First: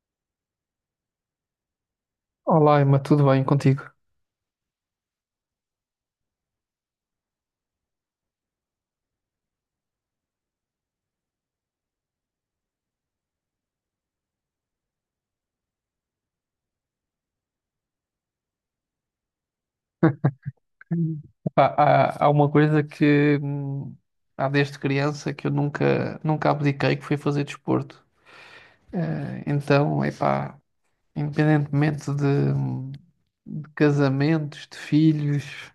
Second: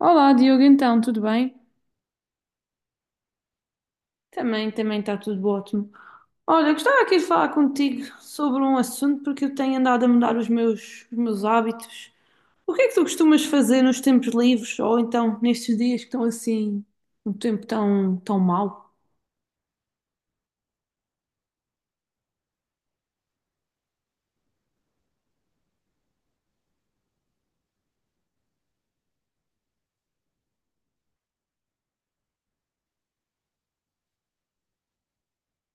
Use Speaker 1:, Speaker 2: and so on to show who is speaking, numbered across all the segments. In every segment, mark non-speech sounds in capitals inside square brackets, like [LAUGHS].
Speaker 1: Olá, Diogo, então, tudo bem?
Speaker 2: Olá, Emma, tudo bem contigo?
Speaker 1: Também está tudo ótimo. Olha, gostava aqui de falar contigo sobre um assunto porque eu tenho andado a mudar os meus hábitos. O que é que tu costumas fazer nos tempos livres ou então nestes dias que estão assim, um tempo tão, tão mau?
Speaker 2: Hum. Epá, há uma coisa que, há desde criança que eu nunca abdiquei, que foi fazer desporto. Então, epá, independentemente de de casamentos, de filhos,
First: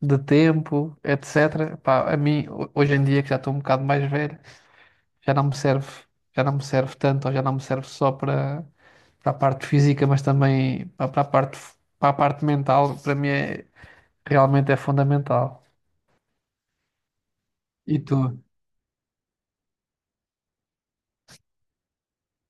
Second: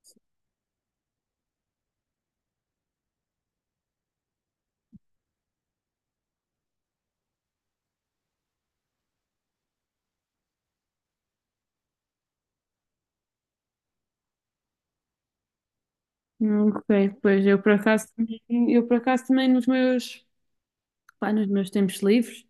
Speaker 2: de tempo, etc., epá, a mim, hoje em dia, que já estou um bocado mais velho, já não me serve, já não me serve tanto, ou já não me serve só para a parte física, mas também para a para a parte mental, para mim realmente é fundamental.
Speaker 1: Ok. Pois eu por
Speaker 2: E
Speaker 1: acaso,
Speaker 2: tu?
Speaker 1: também- eu por acaso também pá, nos meus tempos livres.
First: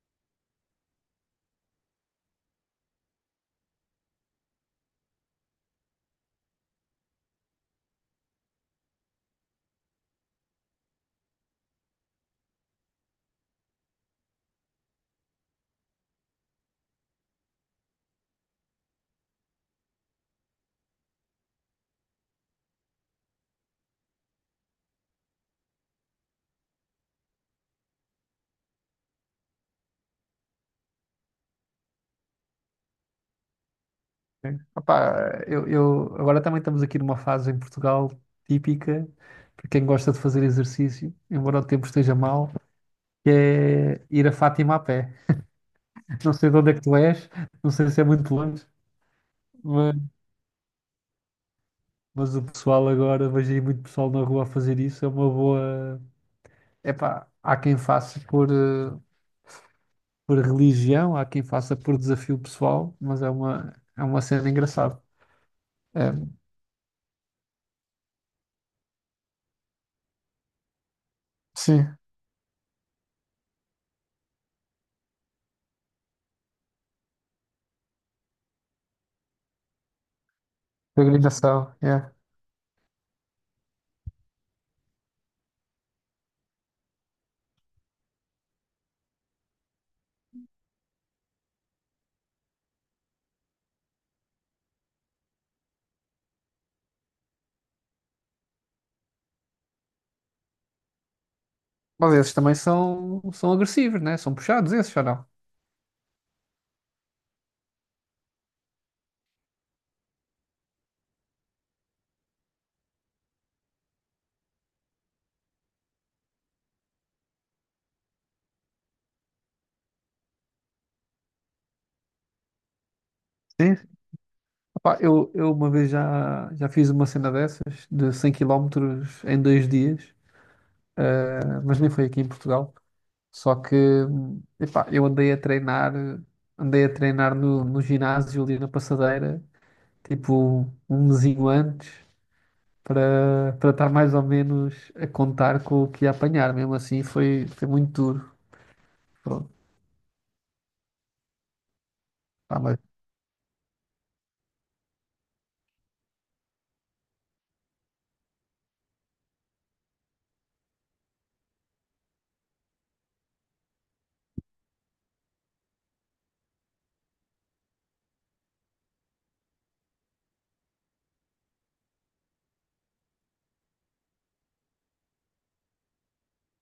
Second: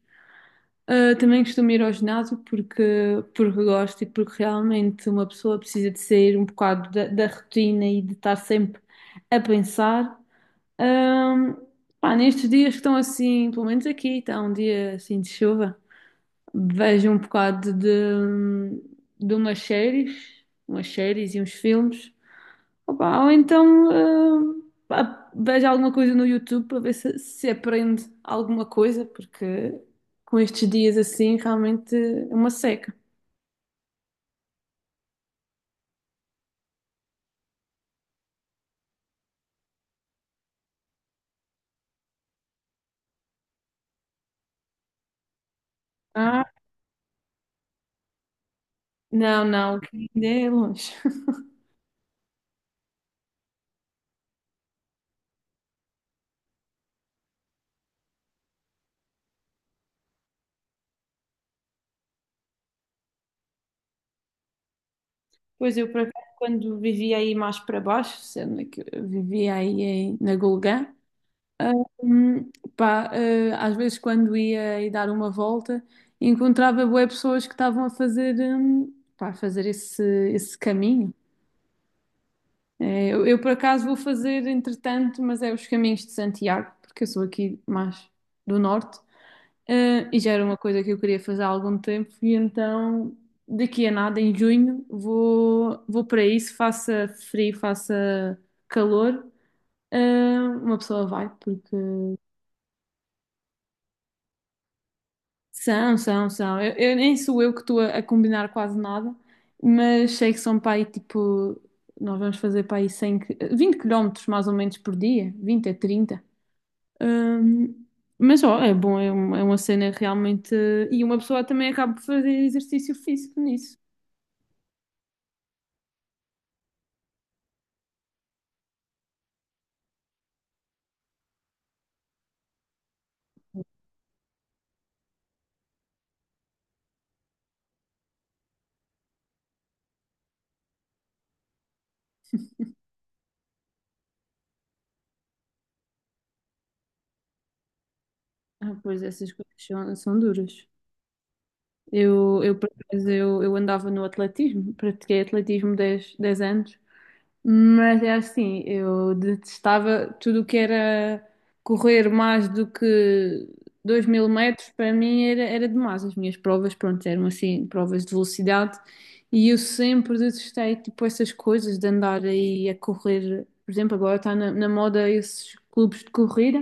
Speaker 1: Ah, também costumo ir ao ginásio porque gosto e porque realmente uma pessoa precisa de sair um bocado da rotina e de estar sempre a pensar. Ahm, Pá, nestes dias que estão assim, pelo menos aqui, está um dia assim de chuva, vejo um bocado de umas séries e uns filmes. Opa, ou então pá, veja alguma coisa no YouTube para ver se aprende alguma coisa, porque com estes dias assim realmente é uma seca.
Speaker 2: Opá, agora também estamos aqui numa fase em Portugal típica para quem gosta de fazer exercício, embora o tempo esteja mau, que é ir a Fátima a pé. [LAUGHS] Não
Speaker 1: Ah,
Speaker 2: sei de onde é que tu és, não sei se é muito longe,
Speaker 1: não, não,
Speaker 2: mas,
Speaker 1: que ainda é longe. [LAUGHS]
Speaker 2: mas o pessoal agora, vejo aí muito pessoal na rua a fazer isso, é uma boa. Epá, há quem faça por por religião, há quem faça por desafio pessoal, mas é é uma cena engraçada.
Speaker 1: Pois eu, por
Speaker 2: É,
Speaker 1: acaso, quando vivia aí mais para baixo, sendo que eu vivia aí na Gulgã, ah,
Speaker 2: sim,
Speaker 1: hum, pá, às vezes quando ia aí dar uma volta, encontrava bué pessoas que estavam a fazer, pá, a fazer esse caminho.
Speaker 2: peregrinação.
Speaker 1: É, eu, por acaso vou fazer entretanto, mas é os caminhos de Santiago, porque eu sou aqui mais do norte. E já era uma coisa que eu queria fazer há algum tempo, e então daqui a nada, em junho, vou para isso, faça frio, faça calor. Uma pessoa vai, porque
Speaker 2: Mas esses também são, são agressivos, né? São puxados esses, ou não?
Speaker 1: são, são, são. Eu nem sou eu que estou a combinar quase nada, mas sei que são para aí tipo. Nós vamos fazer para aí 100, 20 quilómetros mais ou menos por dia, 20 a 30. Hum, mas ó, é bom, é, é uma cena realmente. E uma pessoa também acaba por fazer exercício físico
Speaker 2: Sim.
Speaker 1: nisso.
Speaker 2: Opá, eu uma vez já, já fiz uma cena dessas, de 100 quilómetros em dois dias, eh, mas nem foi aqui em Portugal. Só que, epá, eu andei a treinar no ginásio ali na passadeira, tipo um mesinho antes, para estar mais ou menos a contar com o que ia apanhar. Mesmo assim, foi, foi muito duro.
Speaker 1: Ah, pois essas
Speaker 2: Pronto.
Speaker 1: coisas são duras.
Speaker 2: Pá,
Speaker 1: Por
Speaker 2: mas
Speaker 1: acaso, eu andava no atletismo, pratiquei atletismo dez anos. Mas é assim, eu detestava tudo o que era correr mais do que 2000 metros, para mim era demais. As minhas provas, pronto, eram assim, provas de velocidade, e eu sempre detestei, tipo, essas coisas de andar aí a correr. Por exemplo, agora está na moda esses clubes de corrida.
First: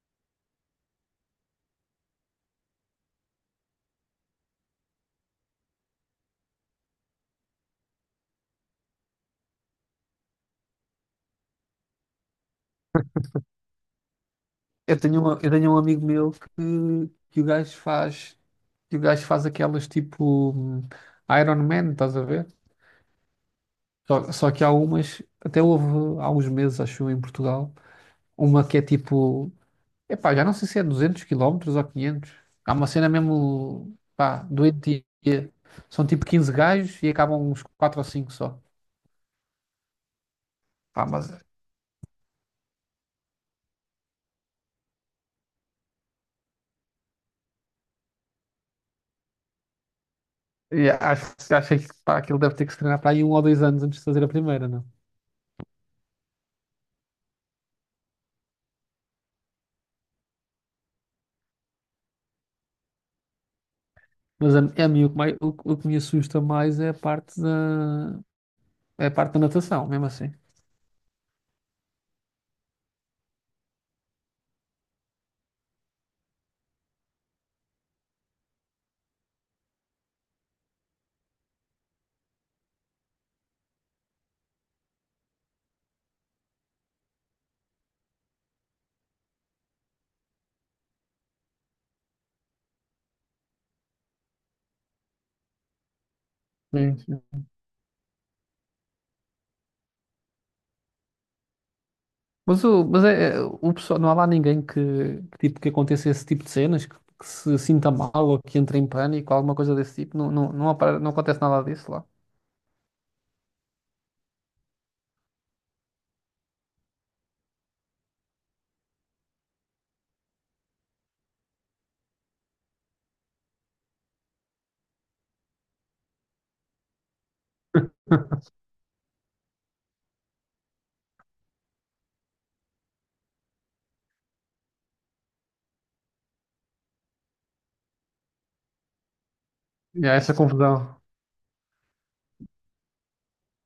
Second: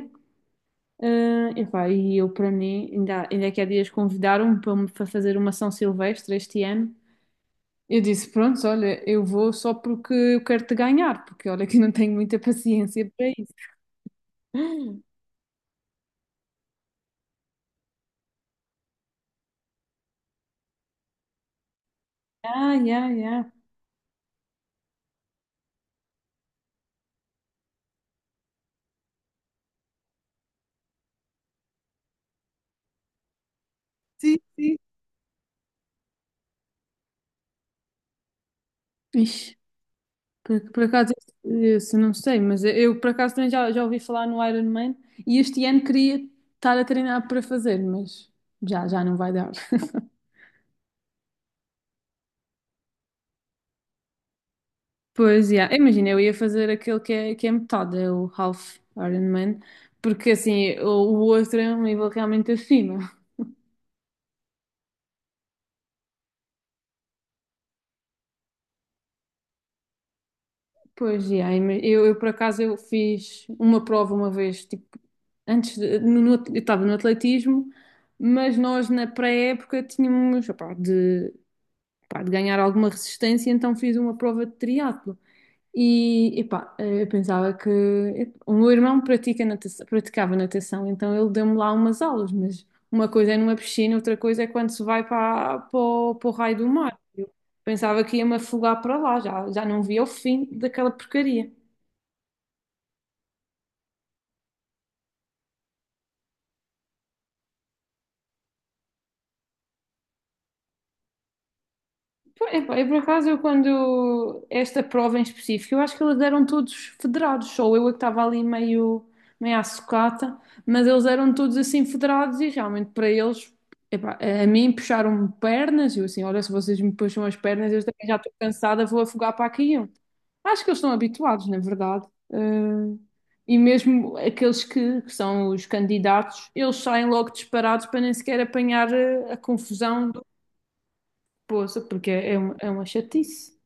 Speaker 1: Ah, e pá, e eu, para mim, ainda, ainda que há dias convidaram-me para me fazer uma São Silvestre este ano. Eu disse, pronto, olha, eu vou só porque eu quero te ganhar, porque olha que eu não tenho muita paciência para isso.
Speaker 2: eu tenho um amigo meu que o gajo faz, que o gajo faz aquelas tipo Iron Man, estás a ver?
Speaker 1: Ah, yeah, yeah.
Speaker 2: Só, só que há umas, até houve há uns meses, acho eu, em Portugal, uma que é tipo, epá, já não sei se é 200 quilómetros ou 500. Há uma cena mesmo,
Speaker 1: Sim,
Speaker 2: pá,
Speaker 1: sim.
Speaker 2: doentia. São tipo 15 gajos e acabam uns 4 ou 5 só.
Speaker 1: Ixi, por
Speaker 2: Pá,
Speaker 1: acaso,
Speaker 2: mas
Speaker 1: isso não sei, mas por acaso também já ouvi falar no Ironman e este ano queria estar a treinar para fazer, mas já não vai dar. [LAUGHS]
Speaker 2: yeah, acho, acho que pá, aquilo deve ter que se treinar para aí um ou dois anos antes de fazer a primeira, não?
Speaker 1: Pois, yeah. Imagina, eu ia fazer aquele que é metade, é o Half Ironman, porque assim, o outro é um nível realmente acima.
Speaker 2: É a mim o que o que me assusta mais é a parte é a parte da natação, mesmo assim.
Speaker 1: Pois, e aí, mas eu por acaso eu fiz uma prova uma vez, tipo, antes de- no- no- eu estava no atletismo, mas nós na pré-época tínhamos, opá, pá, de ganhar alguma resistência, então fiz uma prova de triatlo. E, epá, eu pensava que o meu irmão pratica natação, praticava natação, então ele deu-me lá umas aulas, mas uma coisa é numa piscina, outra coisa é quando se vai para o raio do mar.
Speaker 2: Sim,
Speaker 1: Eu
Speaker 2: sim.
Speaker 1: pensava que ia-me afogar para lá, já não via o fim daquela porcaria.
Speaker 2: Mas o pessoal, não há lá ninguém tipo, que aconteça esse tipo de cenas, que se sinta mal ou que entre em pânico, alguma coisa desse tipo. Não, não, não, não acontece nada disso lá.
Speaker 1: Pô, epá, eu quando esta prova em específico, eu acho que eles eram todos federados, só eu é que estava ali meio à sucata, mas eles eram todos assim federados e realmente para eles, epá, a mim puxaram-me pernas, e eu assim, olha, se vocês me puxam as pernas, eu também já estou
Speaker 2: [LAUGHS]
Speaker 1: cansada, vou afogar para aqui. Eu. Acho que eles estão habituados, na verdade. Eh, e mesmo aqueles que são os candidatos, eles saem logo disparados para nem sequer apanhar a
Speaker 2: E
Speaker 1: confusão.
Speaker 2: há essa confusão.
Speaker 1: Poça, porque é uma chatice.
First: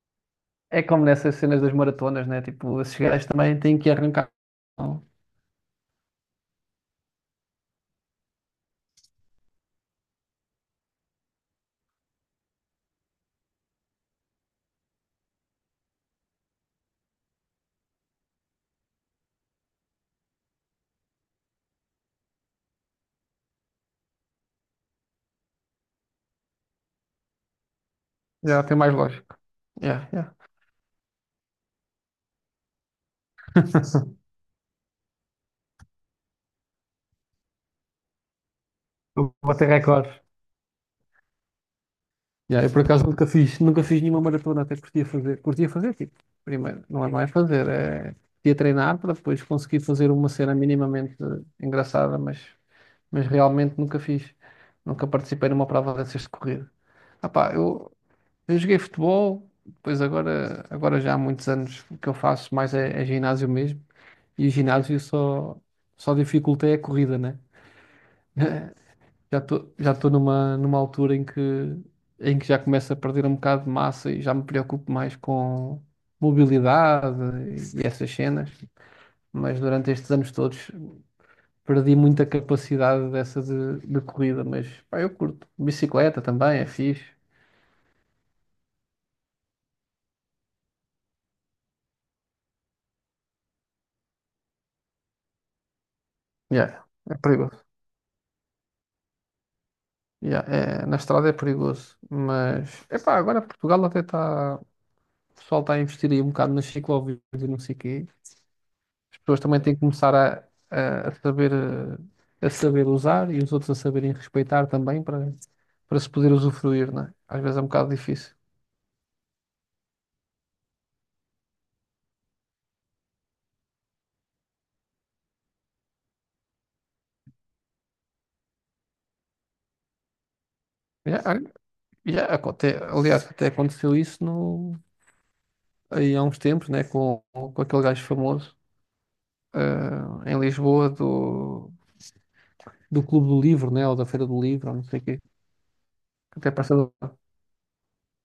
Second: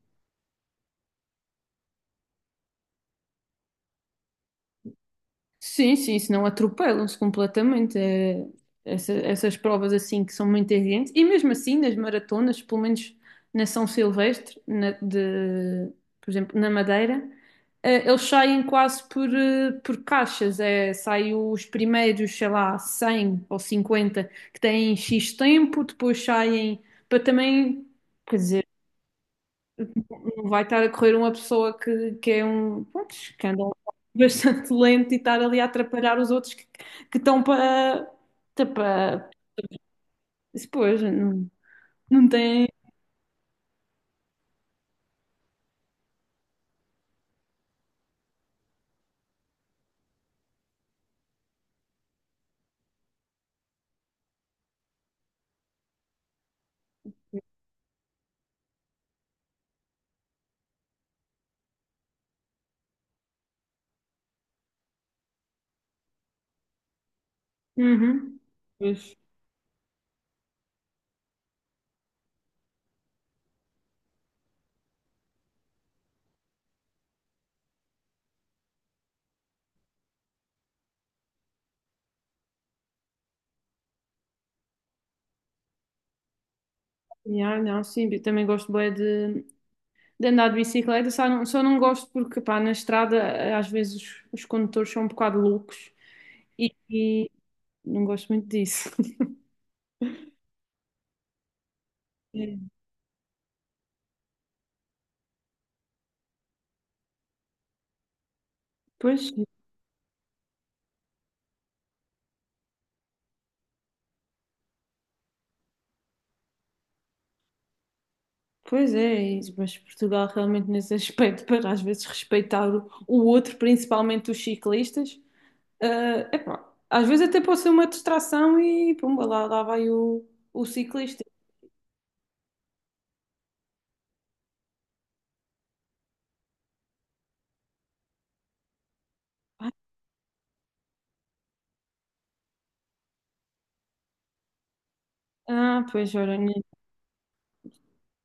Speaker 2: É como nessas cenas das maratonas, né? Tipo, esses gajos também têm que arrancar. Não.
Speaker 1: Sim, sim, senão atropelam-se completamente. Essas provas assim que são muito exigentes. E mesmo assim, nas maratonas, pelo menos na São Silvestre, de, por exemplo, na Madeira, eles saem quase por caixas. É, saem os primeiros, sei lá, 100 ou 50 que têm X tempo, depois saem para também.
Speaker 2: Já tem mais lógico. Yeah, yeah.
Speaker 1: Não vai estar a correr uma pessoa que é um, pronto, que anda
Speaker 2: [LAUGHS]
Speaker 1: bastante [LAUGHS] lento e estar ali a atrapalhar os outros que estão para, tá para,
Speaker 2: Vou bater recordes.
Speaker 1: pois, não, não
Speaker 2: Yeah,
Speaker 1: tem.
Speaker 2: eu por acaso nunca fiz, nunca fiz nenhuma maratona, até curtia fazer, tipo, primeiro, não é, não é fazer, é curtia treinar para depois conseguir fazer uma cena minimamente engraçada, mas realmente nunca fiz, nunca participei numa prova dessas de corrida. Ah pá, eu joguei futebol, depois agora, agora já há muitos anos o que eu faço mais é ginásio mesmo, e o ginásio só, só dificulta é a corrida, né?
Speaker 1: Uhum. Pois.
Speaker 2: Já estou numa, numa altura em que já começo a perder um bocado de massa e já me preocupo mais com mobilidade e, essas cenas. Mas durante estes anos todos perdi muita capacidade dessa de corrida. Mas pá, eu curto. Bicicleta também é fixe.
Speaker 1: Yeah, não, sim, eu também gosto bem de andar de bicicleta, só não gosto porque, pá, na estrada às vezes os condutores são um bocado loucos e,
Speaker 2: Yeah, é
Speaker 1: e
Speaker 2: perigoso.
Speaker 1: não gosto muito disso. [LAUGHS]
Speaker 2: Yeah, é- na estrada é perigoso.
Speaker 1: É.
Speaker 2: Mas epá, agora Portugal até está. O pessoal está a investir aí um bocado nas ciclovias e não sei o quê. As
Speaker 1: Pois,
Speaker 2: pessoas também têm que começar a saber, eh, a saber usar e os outros a saberem respeitar também para, para se poder usufruir, não é? Às vezes é um bocado difícil.
Speaker 1: Pois é isso, mas Portugal realmente nesse aspecto, para às vezes respeitar o outro, principalmente os ciclistas, epá, às vezes até pode ser uma distração e pumba, lá vai o
Speaker 2: Já,
Speaker 1: ciclista.
Speaker 2: Aliás, até aconteceu isso no, aí há uns tempos, né, com aquele gajo famoso eh, em Lisboa do Clube do Livro, né, ou da Feira do Livro, ou não sei o quê.
Speaker 1: Ah, pois olha, né,
Speaker 2: Até passou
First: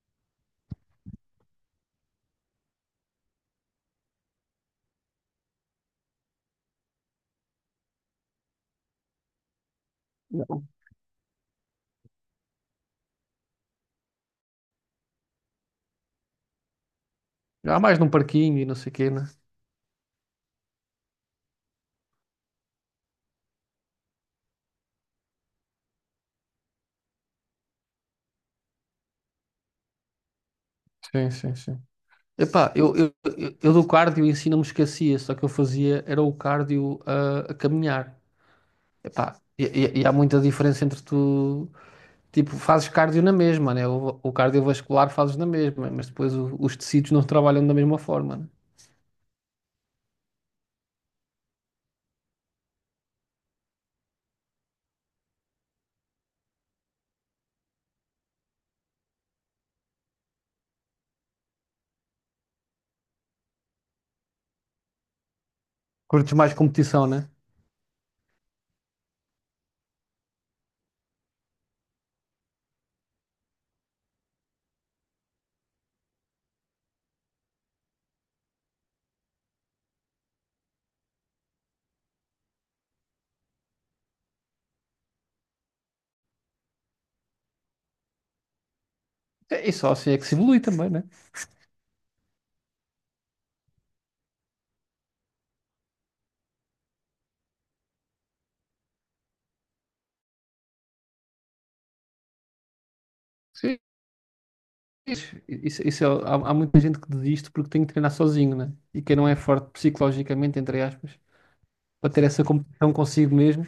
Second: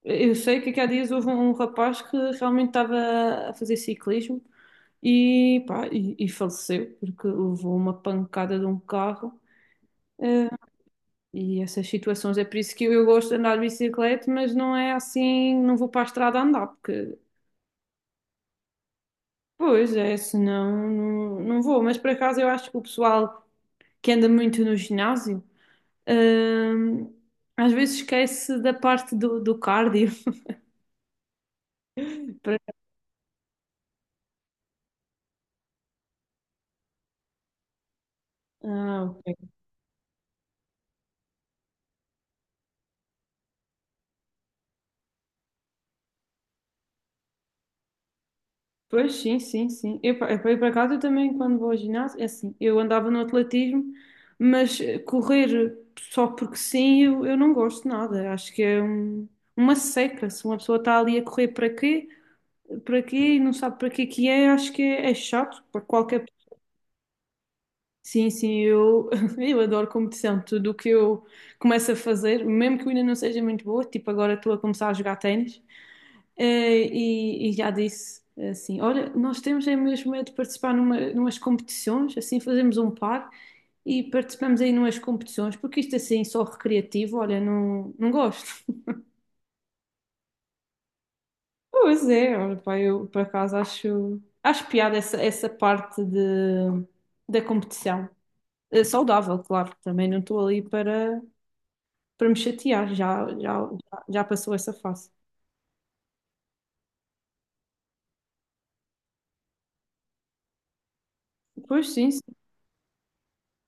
Speaker 1: eu sei que aqui há dias houve um rapaz que realmente estava a fazer ciclismo e, pá, e faleceu porque levou uma pancada de um carro. eh, e essas situações, é por isso que eu gosto de andar de bicicleta, mas não é assim, não vou para a estrada andar, porque
Speaker 2: há mais num parquinho e não sei o quê, né?
Speaker 1: pois é, senão não, não vou. Mas por acaso eu acho que o pessoal que anda muito no ginásio, hum, às vezes esquece da parte do cardio.
Speaker 2: Sim, sim, sim.
Speaker 1: [LAUGHS] Por-
Speaker 2: Epá, eu do cardio em si não me esquecia, só que eu fazia era o cardio a caminhar.
Speaker 1: Ah,
Speaker 2: Epá,
Speaker 1: ok.
Speaker 2: e há muita diferença entre tu, tipo, fazes cardio na mesma, né? O cardiovascular fazes na mesma, mas depois os tecidos não trabalham da mesma forma, né?
Speaker 1: Pois sim, sim, sim. Eu, por acaso eu também quando vou ao ginásio, é assim, eu andava no atletismo, mas correr só porque sim, eu não gosto de nada. Acho que é uma seca. Se uma pessoa está ali a correr para quê? Para quê e não sabe para quê que é, acho que é chato para qualquer.
Speaker 2: Curtes mais competição, né?
Speaker 1: Sim, sim, eu, [LAUGHS] eu adoro competição. Tudo o que eu começo a fazer, mesmo que eu ainda não seja muito boa, tipo agora estou a começar a jogar ténis. E já disse assim: olha, nós temos é mesmo é de participar numas competições, assim fazemos um par e participamos aí numas competições, porque isto assim só recreativo, olha, não, não gosto. [LAUGHS]
Speaker 2: E só assim é que se evolui também, né?
Speaker 1: Pois é, olha, pá, eu por acaso acho piada essa parte da competição. Saudável, claro, também não estou ali para. Me chatear, já, já,
Speaker 2: Sim.
Speaker 1: já passou essa fase.
Speaker 2: Isso é- há, há muita gente que desiste porque tem que treinar sozinho, né? E quem não é forte psicologicamente, entre aspas,
Speaker 1: Pois sim,
Speaker 2: para
Speaker 1: sim.
Speaker 2: ter essa competição consigo mesmo.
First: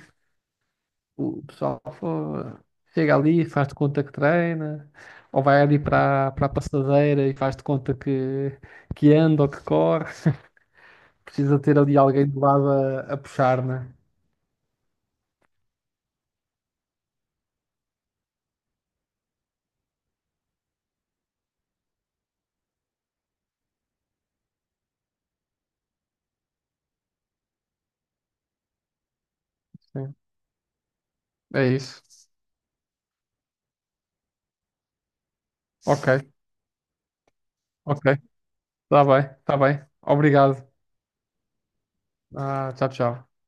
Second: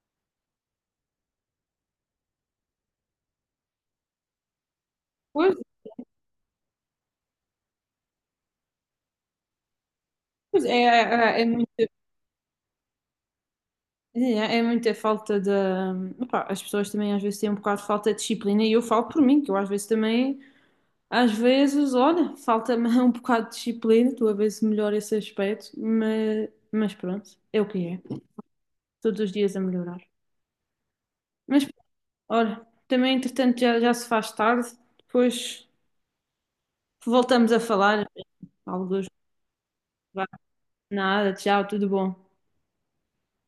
Speaker 2: O pessoal fo- chega ali, faz de conta que treina, ou
Speaker 1: Pois,
Speaker 2: vai ali para a passadeira e faz de conta que anda ou que corre.
Speaker 1: pois é,
Speaker 2: [LAUGHS] Precisa ter ali alguém do lado a puxar, né?
Speaker 1: é muita falta de. Opá, as pessoas também às vezes têm um bocado de falta de disciplina e eu falo por mim, que eu às vezes também, às vezes, olha, falta-me [LAUGHS] um bocado de disciplina, tu a ver se melhora esse aspecto, mas, pronto, é o que é. Todos os dias a melhorar.
Speaker 2: Sim. É
Speaker 1: Mas
Speaker 2: isso.
Speaker 1: olha, também entretanto já se faz tarde, depois
Speaker 2: Ok,
Speaker 1: voltamos a
Speaker 2: ok.
Speaker 1: falar.
Speaker 2: Tá
Speaker 1: Alguns,
Speaker 2: bem, tá bem.
Speaker 1: vá,
Speaker 2: Obrigado.
Speaker 1: nada, tchau, tudo bom.
Speaker 2: Ah, tchau, tchau.